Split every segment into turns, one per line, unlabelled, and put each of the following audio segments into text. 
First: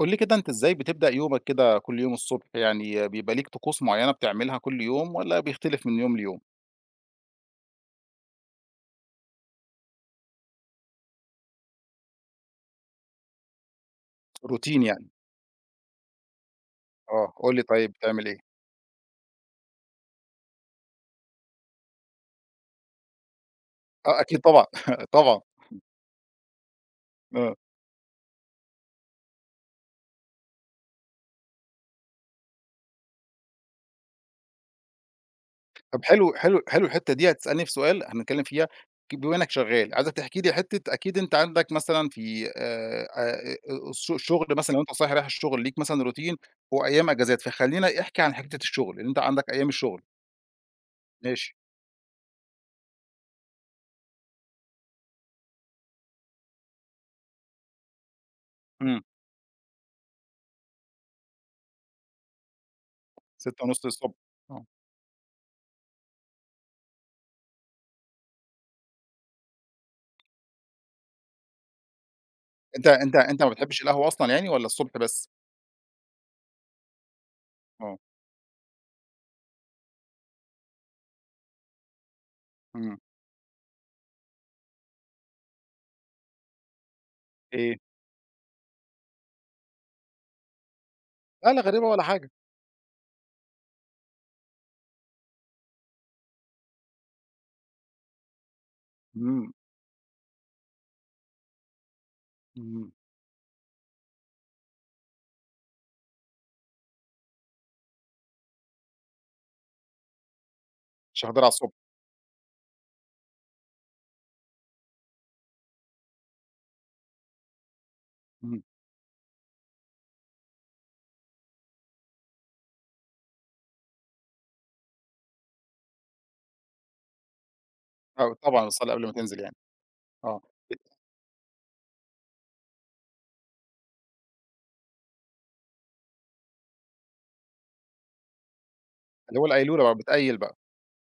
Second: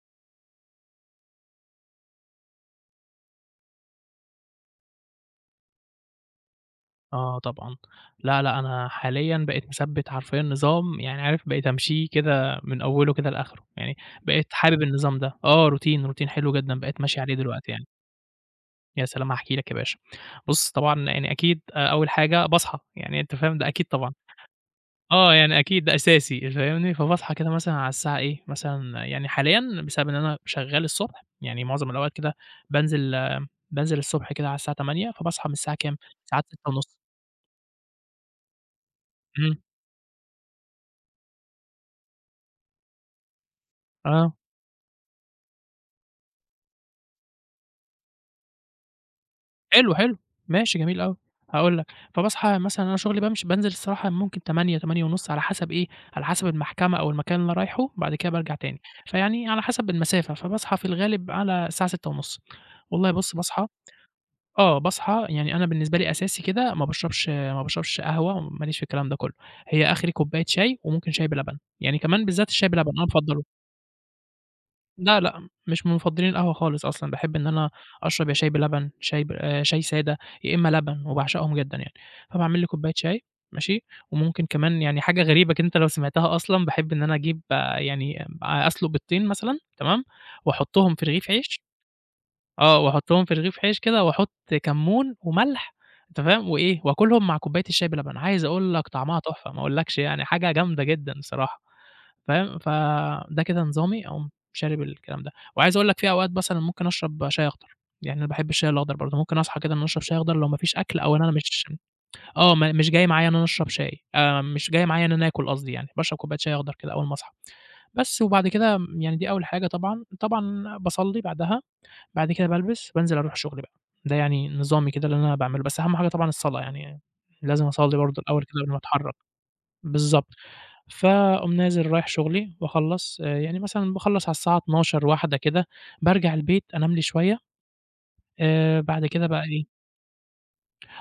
قُل لي كده أنت إزاي بتبدأ يومك كده كل يوم الصبح، يعني بيبقى ليك طقوس معيّنة بتعملها كل يوم والّا بيختلف من يوم ليوم؟
آه طبعًا. لا، لأ، أنا حاليًا بقيت مثبّت حرفيًا نظام يعني عارف بقيت أمشيه كده من أوله كده لآخره، يعني بقيت
روتين
حابب
يعني،
النظام ده. آه، روتين، روتين حلو جدًا بقيت ماشي
آه،
عليه
قُل لي
دلوقتي يعني.
طيب بتعمل إيه؟
يا سلام! هاحكي لك يا باشا. بُص طبعًا يعني أكيد أول حاجة باصحى، يعني أنت فاهم ده أكيد طبعًا.
آه أكيد طبعًا،
آه،
طبعًا،
يعني أكيد ده أساسي فاهمني، فباصحى كده
آه،
مثلًا على الساعة إيه، مثلًا يعني حاليًا بسبب إن أنا شغّال الصبح، يعني معظم الأوقات كده بانزل بانزل الصبح كده على الساعة 08:00 فباصحى من الساعة كام،
طب حلو
الساعة
حلو حلو
06:30
الحتّة دي هتسألني في سؤال هنتكلم فيها. بما إنك
إمم،
شغال، عايزك تحكي لي حتّة أكيد أنت عندك مثلًا في
آه.
الشغل مثلًا لو أنت صايح رايح الشغل ليك مثلًا روتين وأيام أجازات، فخلّينا احكِ عن حتّة الشغل، لإن أنت عندك أيام
حلو،
الشغل،
حلو، ماشي جميل أوي،
ماشي،
هاقول لك، فباصحى مثلًا أنا شغلي بامشي بانزل الصراحة ممكن 08:00، 08:30 على حسب إيه، على حسب المحكمة أو المكان اللي أنا رايحه، بعد كده بارجع تاني،
إمم،
فيعني على حسب المسافة، فباصحى في الغالب على الساعة 06:30 والله بُص باصحى
6:30 ص آه.
آه، باصحى يعني أنا بالنسبة لي أساسي كده ما باشربش قهوة، ما ليش في الكلام ده كله، هي آخري كوباية شاي وممكن شاي بلبن، يعني كمان بالذات الشاي
أنت
بلبن أنا
أنت أنت
مفضله.
ما بتحبش القهوة أصلًا يعني والّا الصبح
لأ،
بس؟
لأ، مش من مُفضّلين القهوة خالص أصلًا، باحب إن أنا
آه،
أشرب يا شاي بلبن، شاي سادة، يا إمّا لبن وباعشقهم جدًا يعني، فباعمل لي كوباية
إمم،
شاي ماشي، وممكن كمان يعني حاجة غريبة كده أنت لو سمعتها أصلًا، باحب إن أنا أجيب
إيه؟
آه، أسلُق بيضتين مثلًا تمام، وأحطّهم في رغيف
لا، لا
عيش
غريبة ولا حاجة.
آه، وأحطّهم في رغيف عيش كده وأحط كمون وملح أنت فاهم، وإيه، وآكلهم مع كوباية الشاي بلبن، عايز أقول لك طعمها
إمم،
تحفة، ما أقولكش يعني حاجة جامدة جدًا الصراحة. فاهم؟
إمم،
فده كده نظامي، أقوم شارب الكلام ده. وعايز أقول لك في أوقات مثلًا ممكن أشرب شاي أخضر، يعني أنا باحب الشاي الأخضر برضه، ممكن أصحى كده إن أنا أشرب شاي أخضر لو ما فيش أكل أو إن
مش
أنا
هتقدرها
مش
على الصبح،
آه، ما مش جاي معايا إن أنا أشرب شاي، مش جاي معايا إن أنا آكل قصدي يعني، باشرب كوباية شاي أخضر كده أول ما أصحى. بس وبعد
إمم،
كده يعني دي أول حاجة طبعًا، طبعًا باصلّي بعدها، بعد كده بالبس بانزل أروح شغلي بقى، ده يعني نظامي كده اللي أنا باعمله، بس أهم حاجة طبعًا الصلاة، يعني لازم أصلّي برضه
آه
الأول كده
طبعًا
قبل ما
بتصلّي قبل ما
أتحرّك.
تنزل يعني،
بالضبط.
آه، بت
فاقوم نازل رايح شغلي باخلّص، يعني مثلًا باخلّص على الساعة 00:00، 01:00 كده، بارجع البيت أنام لي شوية، بعد كده
اللي
بقى
هو
إيه
القيلولة بقى بتقيّل بقى،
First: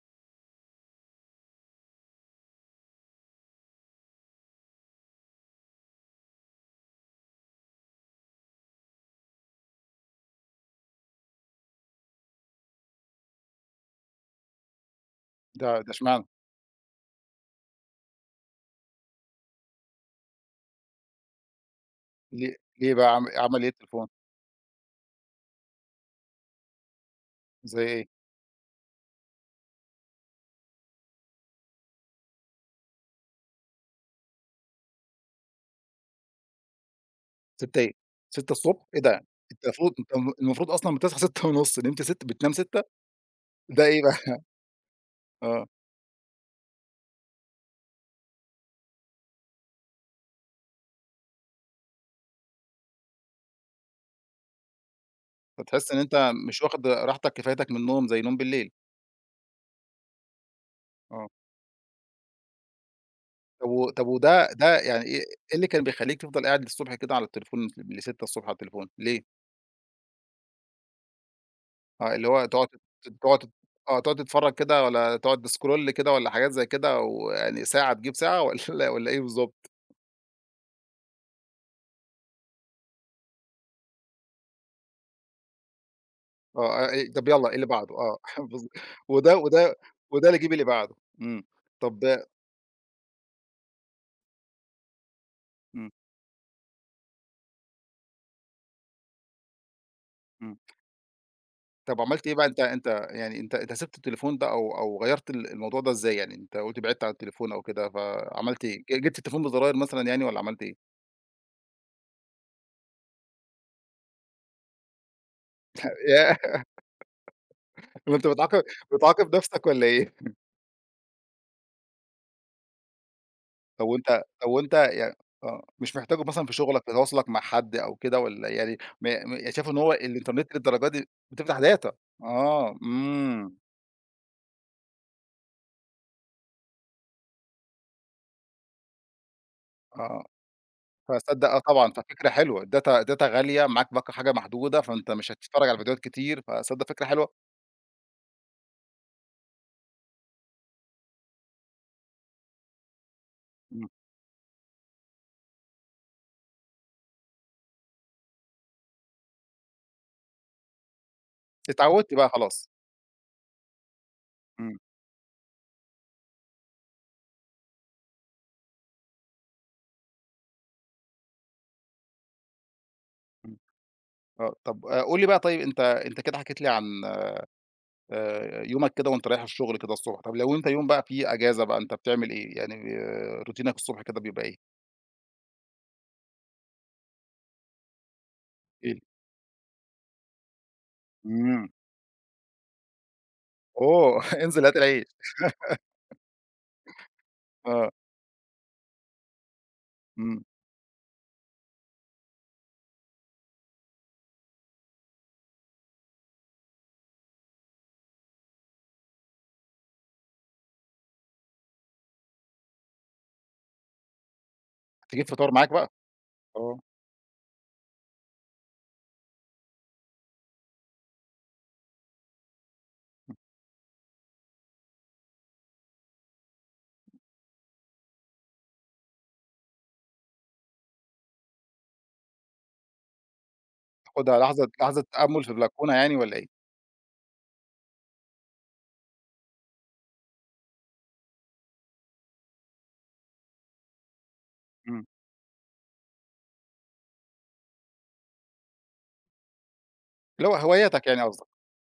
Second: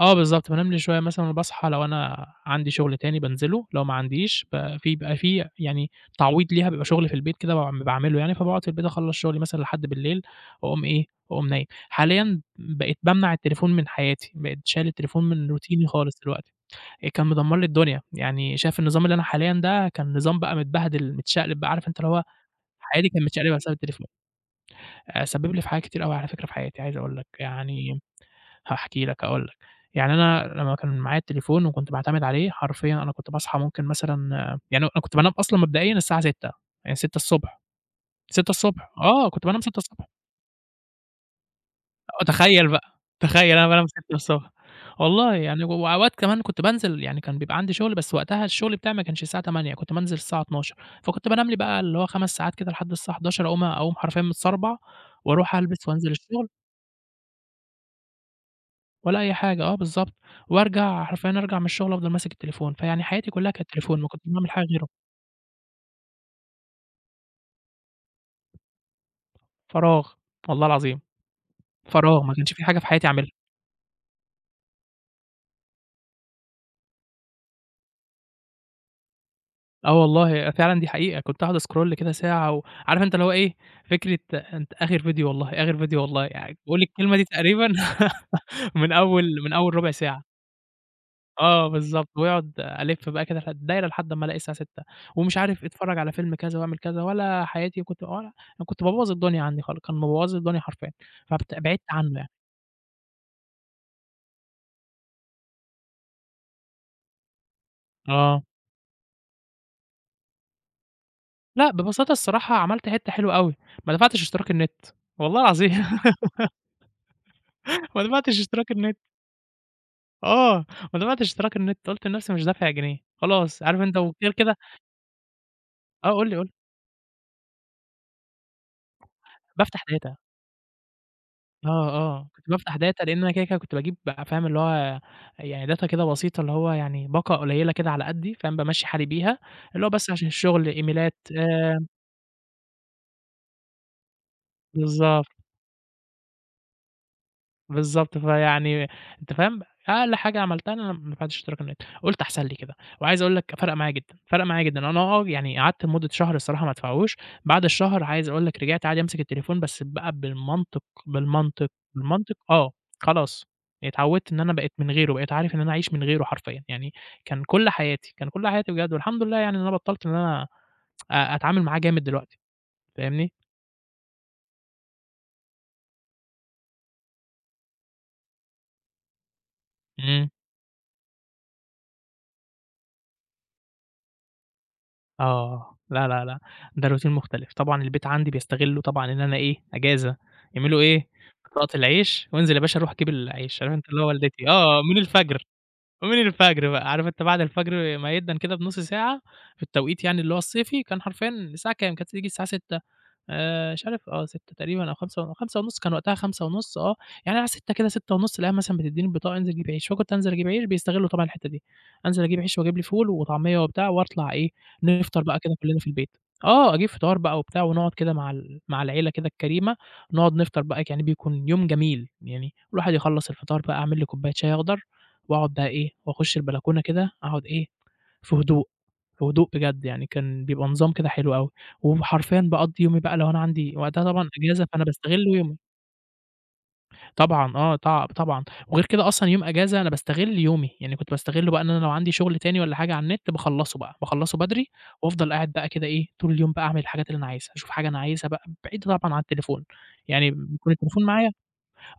آه بالضبط، بانام لي شوية مثلًا باصحى لو أنا عندي شغل تاني بانزله، لو ما عنديش ب في بيبقى في يعني تعويض ليها بيبقى شغل في البيت كده باعمله يعني، فباقعد في البيت أخلّص شغلي مثلًا لحد بالليل، وأقوم إيه، وأقوم نايم. حاليًا بقيت بامنع التليفون من حياتي، بقيت شايل التليفون من
ده
روتيني
ده
خالص
اشمعنى؟
دلوقتي. كان مدمّر لي الدنيا، يعني شايف النظام اللي أنا حاليًا ده كان نظام بقى متبهدل، متشقلب بقى، عارف أنت اللي هو
ليه
حياتي
بقى
كانت متشقلبة
عمل إيه
بسبب التليفون،
التليفون؟
سبّب لي في حاجات كتير أوي على فكرة في حياتي عايز أقول لك،
زي
يعني
إيه؟
هاحكي لك، هاقول لك، يعني أنا لمّا كان معايا التليفون وكنت باعتمد عليه حرفيًا أنا كنت باصحى ممكن مثلًا يعني أنا كنت بانام أصلًا مبدئيًا الساعة 06:00 يعني 06:00 ص
6:00 إيه؟
06:00
6:00 إيه ده يعني؟
آه، كنت بانام
أنت
06:00 ص
المفروض أنت الم المفروض أصلًا بتصحى 6:30 نمت
آه،
6:00 بتنام
تخيّل
6:00
بقى، تخيّل أنا
ده
بانام
إيه
6:00 ص
بقى؟
والله يعني
آه،
وأوقات كمان كنت بانزل يعني كان بيبقى عندي شغل، بس وقتها الشغل بتاعي ما كانش الساعة 08:00 كنت بانزل الساعة 12:00 فكنت بانام لي بقى اللي هو 5 ساعات كده لحد الساعة 11:00 أقوم أقوم حرفيًا متسربع وأروح ألبس
فتحس إن
وأنزل
أنت
الشغل
مش واخد راحتك كفايتك من النوم زي نوم بالليل،
ولا أي حاجة، آه بالضبط، وأرجع
آه.
حرفيًا أرجع من الشغل أفضل ماسك التليفون، فيعني حياتي كلها كانت تليفون
طب
ما كنتش
وده
باعمل حاجة
ده
غيره،
يعني إيه اللي كان بيخلّيك تفضل قاعد للصبح كده على التليفون ل6:00 على التليفون ليه؟
فراغ والله العظيم،
آه،
فراغ
اللي
ما
هو
كانش في
تقعد
حاجة في حياتي
ت
أعملها.
تقعد ت آه، تقعد تتفرّج كده والّا تقعد تscroll كده والّا حاجات زي كده ويعني ساعة تجيب ساعة والّا إيه بالضبط؟
آه والله، فعلًا دي حقيقة، كنت أقعد أسكرول كده ساعة و عارف أنت اللي هو إيه، فكرة أنت آخر فيديو والله، آخر فيديو والله، يعني باقول
آه، آه، إيه
الكلمة دي
طب يالّا إيه اللي
تقريبًا
بعده؟ آه،
من أول
وده
من أول
وده
ربع ساعة،
وده اللي يجيب اللي بعده، إمم،
آه
طب
بالضبط، وأقعد ألِف بقى كده في الدايرة لحد أمّا ألاقي الساعة 18:00 ومش عارف
إمم،
اتفرّج على فيلم كذا واعمل كذا ولا حياتي كنت ولا أنا كنت بابوّظ الدنيا عندي خالص، كان مبوّظ لي
إمم،
الدنيا حرفيًا، بعدت
طب
عنه
عملت
يعني،
إيه بقى أنت يعني أنت سِبت التليفون ده أو غيّرت الموضوع ده إزاي يعني؟ أنت قُلت بعدت عن التليفون أو كده
آه،
فعملت إيه؟ جِبت التليفون بزراير مثلًا يعني والّا عملت إيه؟
لأ ببساطة الصراحة عملت حِتّة حلوة أوي، ما دفعتش اشتراك النت، والله العظيم
ياه!
ما
هو أنت
دفعتش
بتعاقب
اشتراك النت.
بتعاقب نفسك والّا إيه؟
آه، ما أنا بعد اشتراك النت قُلت لنفسي مش دافع جنيه، خلاص عارف أنت وغير
طب
كده
وأنت يعني آه، مش
آه،
محتاجه
قُل لي قُل
مثلًا في
لي،
شغلك في تواصلك مع حد أو كده والّا يعني م م يعني شايف إن
بافتح
هو
داتا،
الإنترنت للدرجة دي بتفتح
آه،
data.
آه، كنت بافتح
آه،
داتا لإن أنا كده،
إمم،
كده كنت باجيب بقى فاهم اللي هو يعني داتا كده بسيطة اللي هو يعني باقة قليلة كده على قدّي فاهم، بامشّي حالي بيها، اللي هو بس
آه،
عشان الشغل، إيميلات
فتصدق آه طبعًا، ففكرة حلوة، الdata غالية، معاك باقة حاجة محدودة، فأنت
بالضبط.
مش هتتفرج على فيديوهات كتير، فتصدق فكرة حلوة،
بالضبط، فيعني أنت فاهم، أقل حاجة عملتها إن أنا دفعت اشتراك النت، قُلت أحسن لي كده، وعايز أقول لك فرَق
إمم،
معايا جدًا، فرَق معايا جدًا، أنا آه يعني قعدت لمدة شهر الصراحة ما ادفعهوش، بعد الشهر عايز أقول لك رجعت عادي أمسك التليفون بس بقى بالمنطق، بالمنطق،
اتعودت بقى
بالمنطق
خلاص،
آه، خلاص اتعودت إن أنا بقيت
إمم،
من غيره، بقيت عارف إن أنا أعيش من غيره حرفيًا، يعني كان كل حياتي، كان كل حياتي بجد، والحمد لله يعني إن أنا بطّلت إن أنا أتعامل معاه جامد دلوقتي، فاهمني؟
إمم، آه، طب قُل لي بقى طيب أنت كده حكيت لي عن يومك كده وأنت رايح الشغل كده الصبح،
إمم.
طب لو أنت يوم بقى فيه إجازة بقى أنت بتعمل إيه؟ يعني روتينك الصبح كده بيبقى إيه؟
آه، لا، لا، لأ، ده روتين مختلف، طبعًا البيت عندي
احكِ
بيستغلّوا
لي.
طبعًا إن أنا إيه، أجازة، يعملوا إيه،
إمم.
بطاقة العيش وانزل يا باشا روح جيب العيش، عارف أنت اللي هو
أوه!
والدتي
انزل هات
آه، من
العيش.
الفجر، من الفجر بقى، عارف أنت بعد
آه،
الفجر ميِّدا كده بنُص ساعة في التوقيت يعني اللي هو
إمم.
الصيفي، كان حرفيًا الساعة كام، كانت تيجي الساعة 18:00 مش عارف آه 6 تقريبا أو 5 5.5 كان وقتها 5.5 آه، يعني على 6 كده 6.5 ألاقيها مثلًا بتدّيني البطاقة انزل جيب عيش، فكنت أنزل أجيب عيش بيستغلوا طبعًا الحتّة دي، أنزل أجيب عيش وأجيب لي فول وطعمية وبتاع وأطلع إيه، نفطر
تجيب
بقى
فطار
كده
معاك
كلّنا في
بقى؟
البيت، آه
آه.
أجيب فطار بقى وبتاع ونقعد كده مع مع العيلة كده الكريمة، نقعد نفطر بقى يعني بيكون يوم جميل، يعني الواحد يخلّص الفطار بقى أعمل لي كوباية شاي أخضر وأقعد بقى إيه، وأخش البلكونة كده أقعد إيه، في هدوء، في هدوء بجد يعني كان بيبقى نظام كده حلو أوي. وحرفيًا باقضّي يومي بقى لو أنا عندي وقتها طبعًا
تاخدها
إجازة،
لحظة
فأنا
لحظة
باستغل
تأمُّل في
يومي.
البلكونة يعني والّا إيه؟
طبعًا آه، طبعًا. وغير كده أصلًا يوم إجازة أنا باستغل يومي، يعني كنت باستغله بقى إن أنا لو عندي شغل تاني والّا حاجة على النت باخلّصه بقى، باخلّصه بدري
إمم.
وافضل قاعد بقى كده إيه، طول اليوم بقى أعمل الحاجات اللي أنا عايزها، أشوف حاجة أنا عايزها بقى بعيد طبعًا عن التليفون، يعني
اللي هو
بيكون التليفون
هواياتك يعني
معايا
قصدك.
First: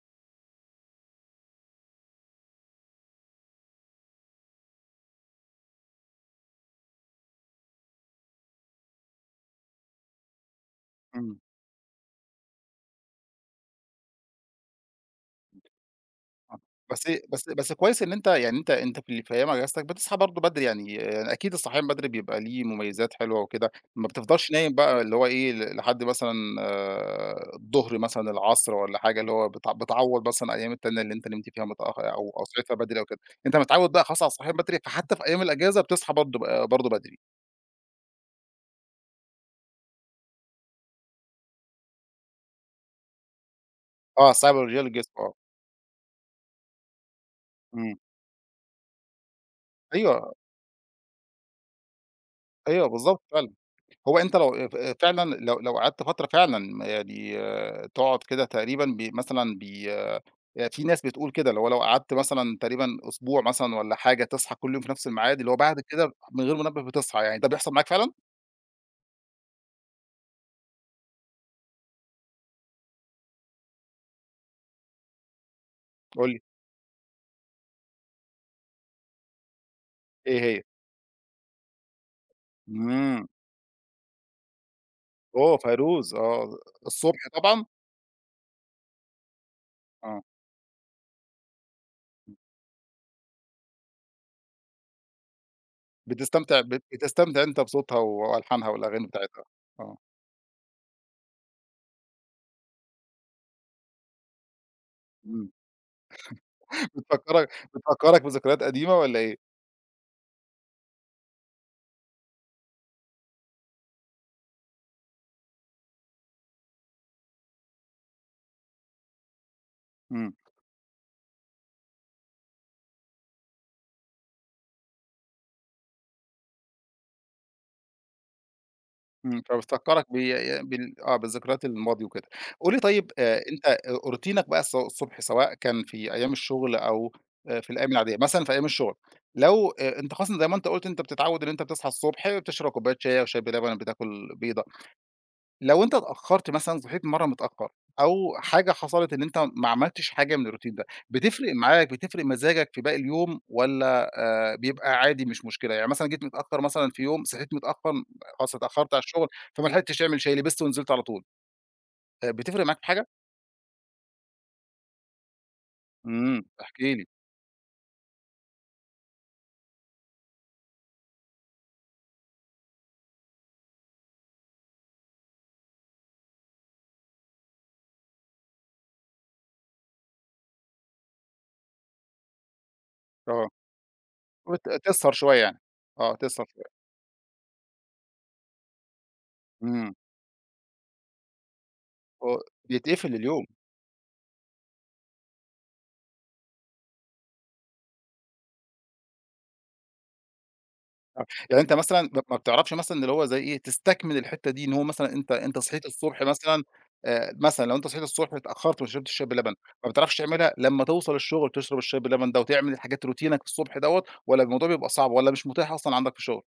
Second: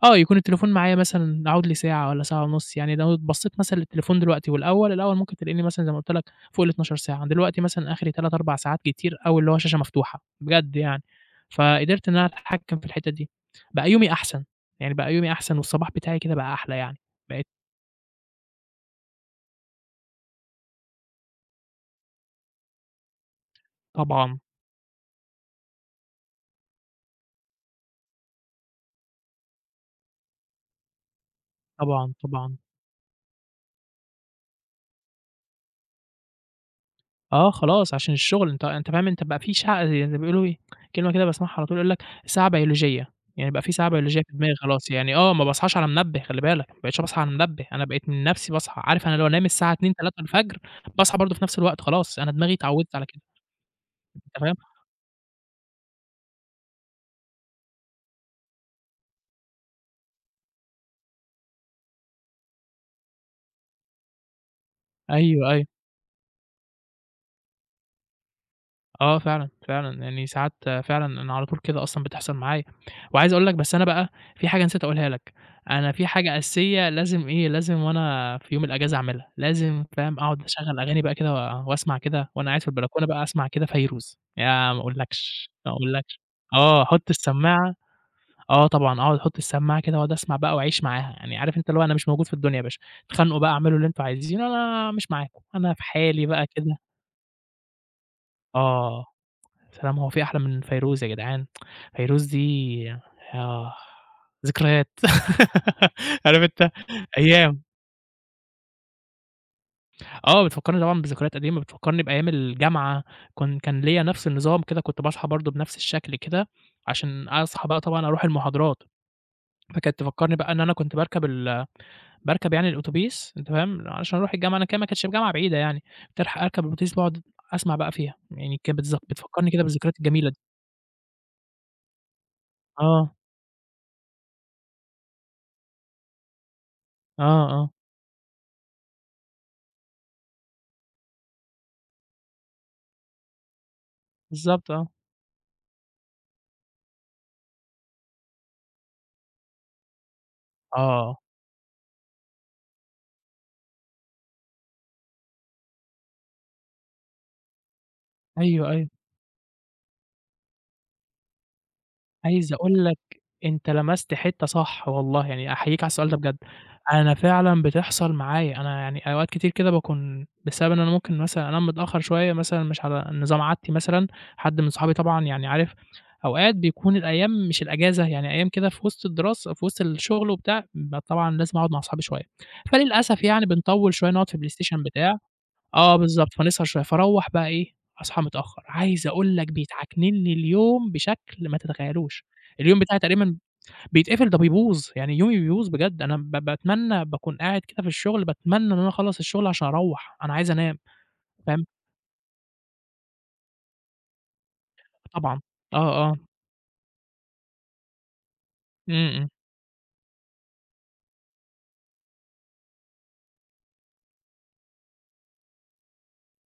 آه، يكون التليفون معايا مثلًا أقعد لي ساعة والّا ساعة ونُص، يعني لو بصّيت مثلًا للتليفون دلوقتي والأول، الأول ممكن تلاقيني مثلًا زي ما قُلت لك فوق ال12 ساعة، دلوقتي مثلًا آخري 3، 4 ساعات كتير أوي اللي هو شاشة مفتوحة، بجد يعني،
إمم.
فقدرت إن أنا أتحكّم في الحتّة دي، بقى يومي أحسن، يعني بقى يومي أحسن والصباح بتاعي كده بقى
آه،
أحلى يعني،
بس
بقيت
بس بس كويس إن أنت يعني أنت في اللي في أيام أجازتك بتصحى برضه بدري يعني يعني أكيد الصحيان بدري بيبقى ليه مميزات حلوة وكده، ما
طبعًا،
بتفضلش نايم بقى اللي هو إيه لحد مثلًا الضهر مثلًا، العصر والّا حاجة، اللي هو بتعوّض مثلًا الأيام التانية اللي أنت نمت فيها متأخر
طبعًا،
أو
طبعًا.
صحيت فيها بدري أو كده، أنت متعوّد بقى خلاص على الصحيان بدري فحتى في أيام الأجازة بتصحى برضه برضه بدري،
آه خلاص عشان الشغل أنت أنت فاهم أنت بقى في شع زي ما بيقولوا إيه، كلمة كده باسمعها على طول يقول لك ساعة بيولوجية، يعني بقى في ساعة بيولوجية
آه
في
الساعة
دماغي
البيولوجية
خلاص،
للجسم
يعني آه
آه،
ما باصحاش على منبه خلي بالك، ما بقيتش باصحى على منبه، أنا
إمم،
بقيت من نفسي باصحى، عارف أنا لو أنام الساعة 02:00،
أيوه،
03:00 باصحى برضه في نفس الوقت خلاص، أنا دماغي
أيوه
اتعودت على
بالضبط
كده،
فعلًا. هو
أنت
أنت
فاهم؟
لو فعلًا لو قعدت فترة فعلًا يعني آه، تقعد كده تقريبًا بي مثلًا بي آه، في ناس بتقول كده، اللي هو لو قعدت مثلًا تقريبًا أسبوع مثلًا والّا حاجة تصحى كل يوم في نفس الميعاد، اللي
أيوه،
هو
أيوه.
بعد كده من غير منبه بتصحى يعني، ده بيحصل معاك فعلًا؟
آه فعلًا، فعلًا، يعني ساعات فعلًا أنا على طول كده أصلًا بتحصل معايا، وعايز أقول لك بس أنا بقى في حاجة نسيت أقولها لك، أنا في
قُل
حاجة
لي
أساسية لازم إيه، لازم وأنا في يوم الأجازة أعملها، لازم فاهم
إيه
أقعد
هي؟
أشغّل أغاني بقى كده وأسمع كده وأنا قاعد في البلكونة بقى
إمم،
أسمع كده فيروز، ياه ما أقولكش،
أوه
ما
فيروز
أقولكش،
آه،
آه أحط
الصبح طبعًا؟
السماعة آه طبعًا، أقعد أحط السماعة كده وأقعد
آه،
أسمع بقى وأعيش معاها، يعني عارف أنت اللي هو أنا مش موجود في الدنيا يا باشا، اتخانقوا بقى اعملوا اللي أنتم عايزينه أنا مش معاكم، أنا في حالي بقى
بتستمتع
كده،
بتستمتع أنت بصوتها وألحانها والأغاني
آه.
بتاعتها، آه،
سلام! هو في أحلى من فيروز يا جدعان؟ فيروز دي آه، ذكريات
إمم،
عارف أنت
بتفكّرك
أيام
بتفكّرك بذكريات قديمة والّا إيه؟
آه، بتفكّرني طبعًا بذكريات قديمة، بتفكّرني بأيام الجامعة، كان ليّا نفس النظام كده، كنت باصحى برضه بنفس الشكل كده، عشان أصحى بقى طبعًا أروح المحاضرات، فكانت
إمم.
تفكّرني بقى إن أنا كنت باركب يعني الأوتوبيس أنت فاهم، علشان أروح الجامعة، أنا كده ما كانتش الجامعة بعيدة يعني، كنت ألحق أركب الأوتوبيس باقعد أسمع بقى فيها، يعني كانت
إمم،
بتفكّرني كده بالذكريات
فبتفكّرك ب
الجميلة دي.
بال آه، بالذكريات الماضي وكده. قُل لي طيب
آه،
أنت روتينك بقى الصبح سواء كان في أيام الشغل أو
آه،
في
آه،
الأيام العادية، مثلًا في أيام الشغل لو أنت خاصةً زي ما أنت قُلت أنت بتتعوّد إن أنت بتصحى الصبح بتشرب كوباية شاي أو شاي بلبن، بتاكل بيضة،
بالضبط آه.
لو أنت اتأخرت مثلًا صحيت مرّة متأخر، أو حاجة حصلت إن أنت ما عملتش حاجة من الروتين ده،
آه،
بتفرق مزاجك في باقي اليوم والّا بيبقى عادي مش مشكلة؟ يعني مثلًا جيت متأخر مثلًا في يوم، صحيت متأخر خلاص
أيوه، أيوه.
اتأخرت على الشغل، فما لحقتش تعمل شاي، لبست ونزلت على طول،
عايز
بتفرق معاك
أقول
في
لك
حاجة؟
أنت لمست حتّة صح والله، يعني أحييك على السؤال ده بجد.
إمم، احكِ لي،
أنا فعلًا بتحصل معايا، أنا يعني أوقات كتير كده باكون بسبب إن أنا ممكن مثلًا أنام متأخّر شوية مثلًا مش على نظام عادتي مثلًا، حد من صحابي طبعًا يعني عارف أوقات بيكون الأيام مش الأجازة، يعني أيام كده في وسط الدراسة في وسط الشغل وبتاع، طبعًا لازم أقعد مع صحابي شوية، فللأسف يعني
آه،
بنطوّل شوية نقعد في البلاي ستيشن
تسهر
بتاع.
شوية يعني،
آه
آه،
بالضبط،
تسهر شوية،
فنسهر شوية، فاروّح بقى إيه، أصحى متأخّر، عايز أقول لك
إمم،
بيتعكنن لي اليوم بشكل ما تتخيّلوش،
و
اليوم بتاعي
بيتقفل
تقريبًا
اليوم.
بيتقفل ده بيبوظ، يعني يومي بيبوظ بجد، أنا باتمنى باكون قاعد كده في الشغل، باتمنى إن أنا أخلّص الشغل عشان أروّح، أنا عايز أنام.
آه، يعني
فاهم،
أنت مثلًا ما بتعرفش مثلًا اللي هو زي إيه، تستكمل الحتّة دي إن هو مثلًا أنت
طبعًا،
أنت
آه،
صحيت
آه،
الصبح مثلًا مثلًا لو أنت صحيت الصبح اتأخرت وما
إمم،
شربتش شاي
إمم،
بلبن، ما بتعرفش تعملها لمّا توصل الشغل تشرب الشاي بلبن ده وتعمل الحاجات روتينك الصبح دوّة، والّا الموضوع بيبقى صعب والّا مش متاح أصلًا عندك في الشغل؟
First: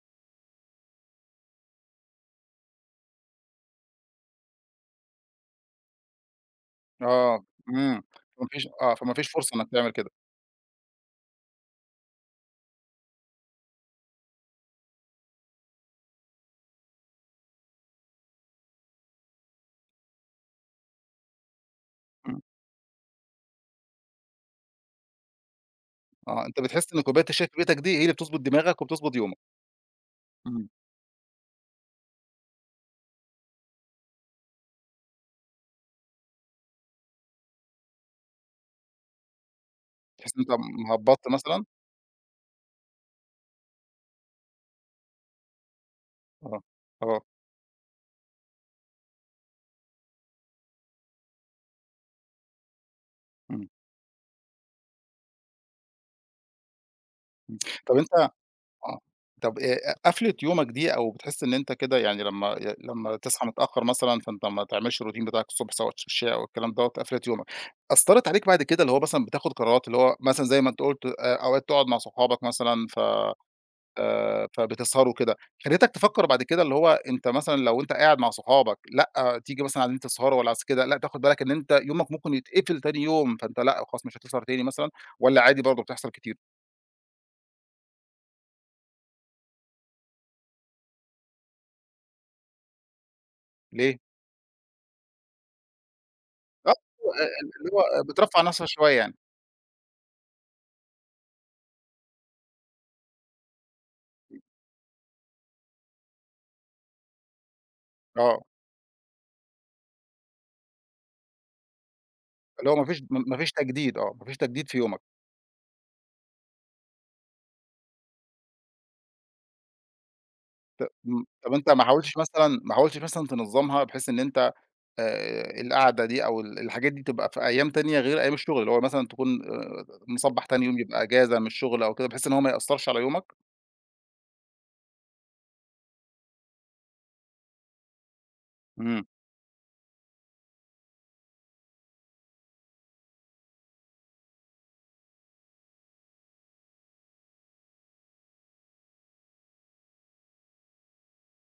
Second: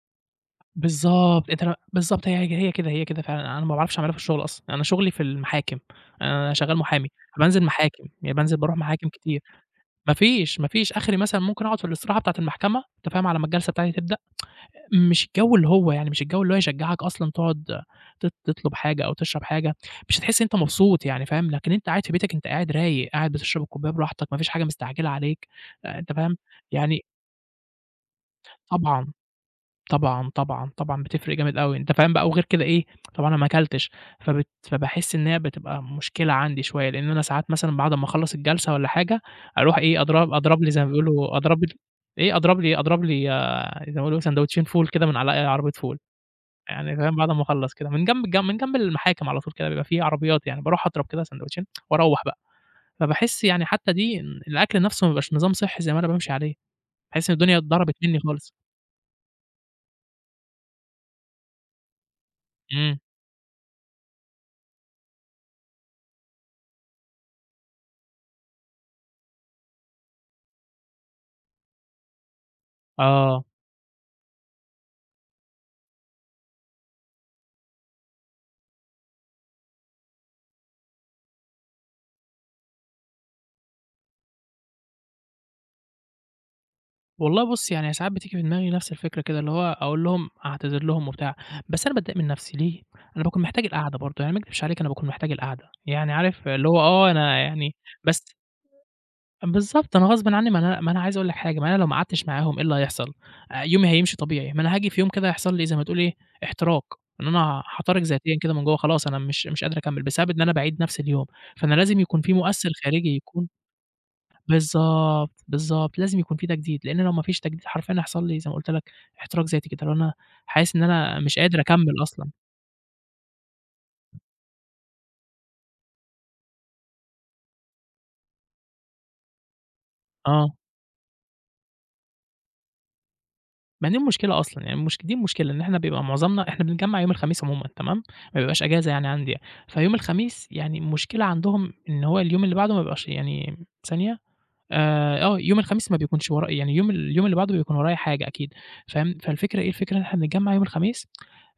بالضبط، أنت ل بالضبط هي كده، هي كده فعلًا، أنا ما باعرفش أعملها في الشغل أصلًا، أنا شغلي في المحاكم، أنا شغّال محامي،
آه،
فبانزل
إمم،
محاكم، يعني بانزل باروح محاكم
فما فيش
كتير.
فرصة إنك تعمل كده،
ما فيش، ما فيش، آخري مثلًا ممكن أقعد في الاستراحة بتاعة المحكمة، أنت فاهم، على ما الجلسة بتاعتي تبدأ، مش الجو اللي هو يعني مش الجو اللي هو يشجّعك أصلًا تقعد تطلب حاجة أو تشرب حاجة، مش هتحس إن أنت مبسوط يعني فاهم، لكن أنت قاعد في بيتك،
إمم،
أنت قاعد رايق، قاعد بتشرب الكوباية براحتك، ما فيش حاجة مستعجلة عليك، أنت فاهم،
آه، أنت بتحس إن
يعني
كوباية الشاي في بيتك دي هي اللي بتضبط دماغك
طبعًا.
وبتضبط يومك،
طبعًا،
إمم،
طبعًا، طبعًا بتفرق جامد أوي، أنت فاهم بقى، وغير كده إيه، طبعًا أنا ما أكلتش، فبت فباحس إن هي بتبقى مشكلة عندي شوية، لإن أنا ساعات مثلًا بعد ما أخلّص الجلسة والّا حاجة، أروح إيه،
تحس
أضرب
إن أنت
أضرب لي زي ما
مهبّطت
بيقولوا أضرب
مثلًا؟
لي إيه، أضرب لي آه، زي ما بيقولوا ساندوتشين فول كده من على عربية فول،
آه،
يعني فاهم،
آه،
بعد ما أخلّص كده من جنب من جنب المحاكم على طول كده، بيبقى في عربيات يعني، باروح أضرب كده ساندوتشين وأروّح بقى، فباحس يعني
إمم،
حتى دي الأكل نفسه ما بيبقاش نظام صحّي زي ما أنا بامشي عليه، باحس إن
إمم،
الدنيا اتضربت
طب أنت
مني خالص.
آه. طَب قفلة يومك دي أو بتحس إن أنت كده يعني لمّا
إمم،
لمّا تصحى متأخّر مثلًا فأنت ما تعملش الroutine بتاعك الصبح سواء تتشّى أو الكلام دوّة قفلِت يومك، أثّرت عليك بعد كده اللي هو مثلًا بتاخُد قرارات اللي هو مثلًا زي ما أنت قُلت أوقات تقعد مع صحابك مثلًا ف
آه.
فبتسهروا كده، خلّتك تفكّر بعد كده اللي هو أنت مثلًا لو أنت قاعد مع صحابك لأ، تيجي مثلًا على إن أنت تسهروا والّا عايز كده لأ، تاخُد بالك إن أنت يومك ممكن يتقفل تاني يوم، فأنت لأ، خلاص مش هتسهر تاني مثلًا والّا عادي برضه بتحصل كتير؟
والله بُص، يعني ساعات بتيجي في دماغي نفس الفكرة كده، اللي هو أقول لهم أعتذر لهم وبتاع، بس أنا باتضايق من نفسي ليه؟ أنا باكون محتاج
ليه؟
القعدة برضه، يعني ما أكدبش عليك أنا باكون محتاج القعدة، يعني عارف اللي
آه،
هو آه، أنا
اللي
يعني
هو
بس
بترفّه نفسك شوية يعني،
بالضبط، أنا غصبٍ عني، ما أنا عايز أقول لك حاجة، ما أنا لو ما قعدتش معاهم إيه اللي هيحصل؟ يومي هيمشي طبيعي، ما أنا هاجي في يوم كده هيحصل لي زي ما تقول إيه، احتراق، إن أنا هاتحرق ذاتيًا
آه،
كده من جوّه، خلاص أنا مش قادر أكمل، بسبب إن أنا باعيد نفس اليوم، فأنا لازم يكون في
اللي
مؤثر
هو ما فيش
خارجي
ما
يكون
فيش تجديد آه، ما فيش تجديد في يومك،
بالضبط، بالضبط، لازم يكون في تجديد، لإن لو ما فيش تجديد حرفيًا هيحصل لي زي ما قُلت لك احتراق ذاتي كده، اللي هو أنا حاسس إن أنا
إمم،
مش
طَب
قادر
أنت
أكمّل أصلًا،
ما حاولتش مثلًا تنظّمها بحيث إن أنت القعدة دي أو الحاجات دي تبقى في أيام تانية غير أيام الشغل، اللي هو مثلًا تكون مصبّح
آه،
تاني يوم يبقى إجازة من الشغل أو كده بحيث إن هو ما يأثّرش على يومك؟
ما دي المشكلة أصلًا، يعني دي المشكلة إن إحنا بيبقى معظمنا إحنا بنتجمّع يوم الخميس عمومًا تمام، ما بيبقاش إجازة
إمم،
يعني عندي يعني، فيوم الخميس يعني المشكلة عندهم إن هو اليوم اللي بعده ما بيبقاش يعني ثانية، آه، يوم الخميس ما بيكونش ورا يعني اليوم اللي بعده بيكون ورايا حاجة أكيد، فاهم، فالفكرة إيه، الفكرة إن إحنا بنتجمّع يوم الخميس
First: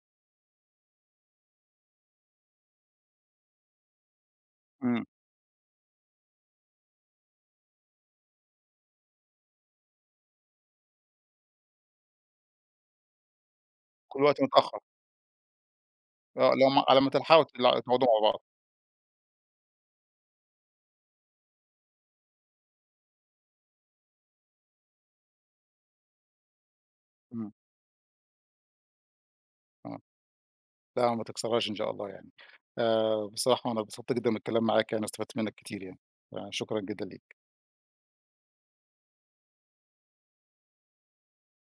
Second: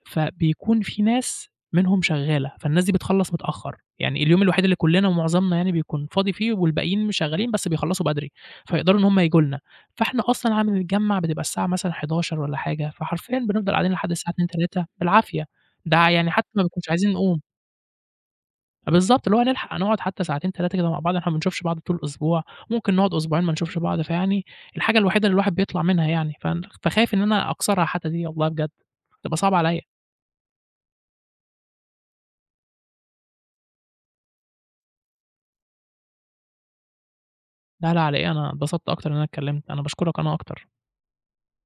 فبيكون في ناس منهم شغّالة، فالناس دي بتخلّص متأخّر، يعني اليوم الوحيد اللي
إمم،
كُلّنا ومعظمنا يعني بيكون فاضي فيه والباقيين مش شغّالين بس بيخلّصوا بدري، فيقدروا إن هم ييجوا لنا، فإحنا أصلًا على ما بنتجمّع بتبقى الساعة مثلًا 23:00 والّا حاجة، فحرفيًا بنفضل قاعدين لحد
كل
الساعة
وقت
02:00،
متأخّر،
03:00 بالعافية، ده يعني حتى
آه،
ما
اللي هو
بنكونش
على ما
عايزين نقوم.
تلحقوا تقعدوا مع بعض،
بالضبط، اللي هو نلحق نقعد حتى ساعتين 3 كده مع بعض، إحنا ما بنشوفش بعض طول الأسبوع، ممكن نقعد أسبوعين ما نشوفش بعض، فيعني الحاجة الوحيدة اللي الواحد بيطلع منها يعني، فن فخايف إن
إمم،
أنا أكسرها حتى دي والله بجد، بتبقى صعبة عليّا.
آه، لا ما تكسرهاش إن شاء الله يعني، بصراحة أنا اتبسطت جدًا من الكلام معاك يعني واستفدت منّك كتير يعني، فشكرًا جدًا ليك.
لا، لا على إيه، أنا اتبسطت أكتر إن أنا اتكلمت، أنا باشكرك أنا أكتر.